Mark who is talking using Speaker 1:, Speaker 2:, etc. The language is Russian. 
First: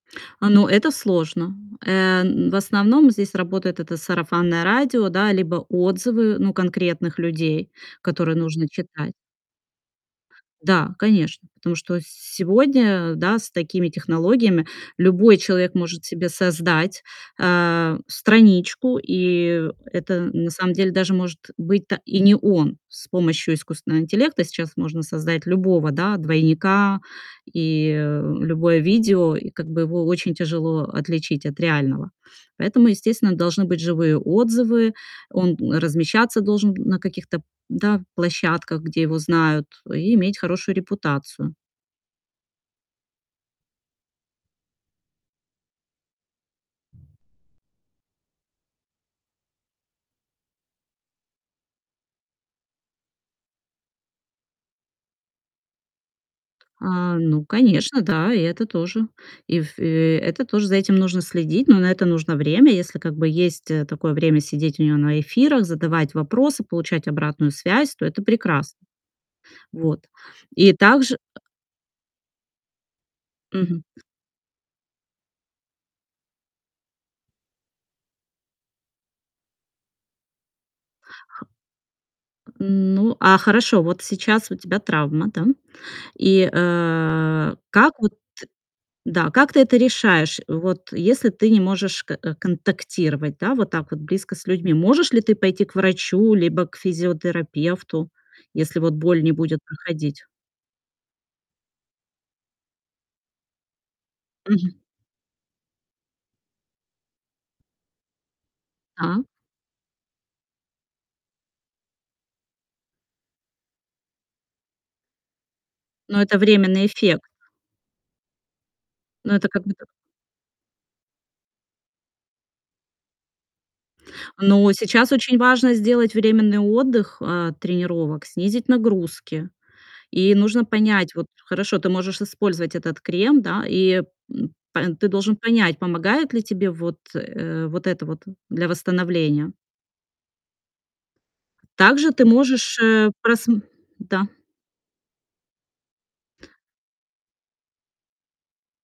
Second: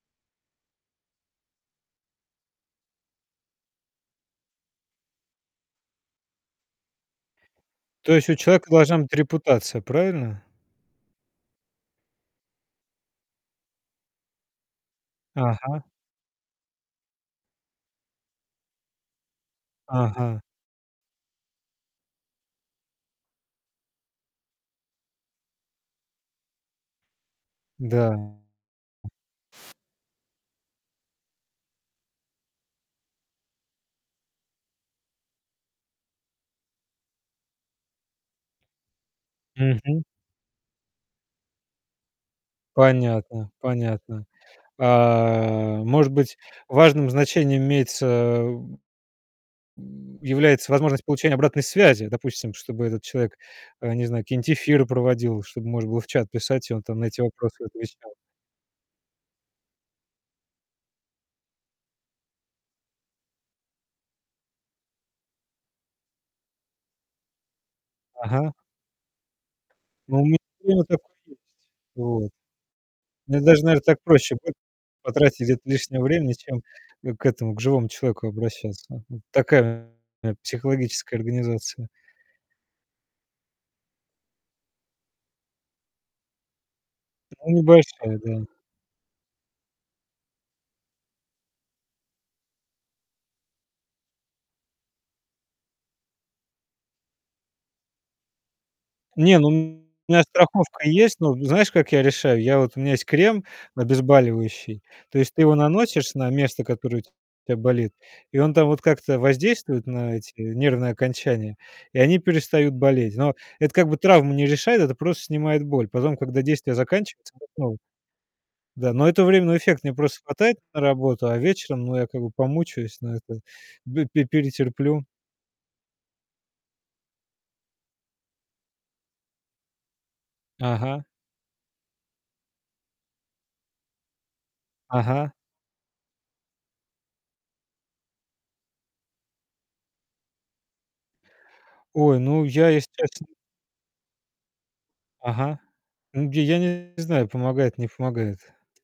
Speaker 1: А, ну это сложно. Э, м, в основном здесь работает это сарафанное радио, да, либо отзывы, ну конкретных людей,
Speaker 2: То есть
Speaker 1: которые
Speaker 2: у
Speaker 1: нужно
Speaker 2: человека должна быть
Speaker 1: читать.
Speaker 2: репутация, правильно?
Speaker 1: Да, конечно. Потому что с сегодня, да, с такими технологиями любой человек
Speaker 2: Ага.
Speaker 1: может себе создать, э, страничку, и это,
Speaker 2: Ага.
Speaker 1: на самом деле, даже может быть-то и не он. С помощью искусственного интеллекта сейчас можно создать любого, да, двойника, и
Speaker 2: Да.
Speaker 1: любое видео, и как бы его очень тяжело отличить от реального. Поэтому, естественно, должны быть живые отзывы. Он размещаться должен на каких-то, да, площадках, где его знают,
Speaker 2: Мгм.
Speaker 1: и иметь хорошую репутацию.
Speaker 2: Понятно, понятно. А, может быть, важным значением имеется м, является возможность получения обратной связи. Допустим, чтобы этот человек, э, не знаю, какие-нибудь эфиры проводил, чтобы можно было в чат писать, и он там на
Speaker 1: А,
Speaker 2: эти
Speaker 1: ну
Speaker 2: вопросы
Speaker 1: конечно,
Speaker 2: отвечал.
Speaker 1: да. И это тоже. И в э, это тоже за этим нужно следить, но на это нужно время. Если как бы есть, э, такое время сидеть у него на эфирах, задавать вопросы, получать обратную связь, то это
Speaker 2: Ага.
Speaker 1: прекрас Вот.
Speaker 2: Ну у ми
Speaker 1: И
Speaker 2: именно такое
Speaker 1: также
Speaker 2: есть. Вот. Мне даже, наверное,
Speaker 1: Мгм.
Speaker 2: так проще будет потратить где-то лишнего времени, чем, э, к этому, к живому человеку обращаться. Вот такая у меня психологическая организация.
Speaker 1: Ну, а хорошо, вот сейчас у тебя травма, да? И,
Speaker 2: Ну
Speaker 1: э, как вот
Speaker 2: небольшая, да.
Speaker 1: да, как ты это решаешь? Вот если ты не можешь к контактировать, да, вот так вот близко с людьми, можешь ли ты пойти к врачу либо к физиотерапевту, если вот боль не
Speaker 2: Не, ну у
Speaker 1: будет
Speaker 2: меня
Speaker 1: проходить?
Speaker 2: страховка есть. Ну знаешь, как я решаю? Я вот у меня есть крем
Speaker 1: Мгм.
Speaker 2: обезболивающий. То есть ты его наносишь на место, которое у тебя болит. И он там вот как-то
Speaker 1: Да.
Speaker 2: воздействует на эти нервные окончания, и они перестают болеть. Но это как бы травму не решает, это просто снимает боль. Потом,
Speaker 1: Но это
Speaker 2: когда действие
Speaker 1: временный эффект.
Speaker 2: заканчивается, опять снова. Да, но это
Speaker 1: Но это
Speaker 2: временный
Speaker 1: как
Speaker 2: эффект.
Speaker 1: будто
Speaker 2: Мне просто хватает на работу, а вечером, ну я как бы помучаюсь, но это бэ пе
Speaker 1: Но
Speaker 2: перетерплю.
Speaker 1: сейчас очень важно сделать временный отдых, а, тренировок, снизить нагрузки. И нужно
Speaker 2: Ага.
Speaker 1: понять вот, хорошо, ты можешь использовать этот крем, да, и, м, па ты
Speaker 2: Ага.
Speaker 1: должен понять, помогает ли тебе вот, э, вот это вот для восстановления. Также
Speaker 2: Ой,
Speaker 1: ты
Speaker 2: ну я,
Speaker 1: можешь,
Speaker 2: если
Speaker 1: э,
Speaker 2: честно
Speaker 1: прасм да.
Speaker 2: Ага. Ну я не знаю: помогает, не помогает.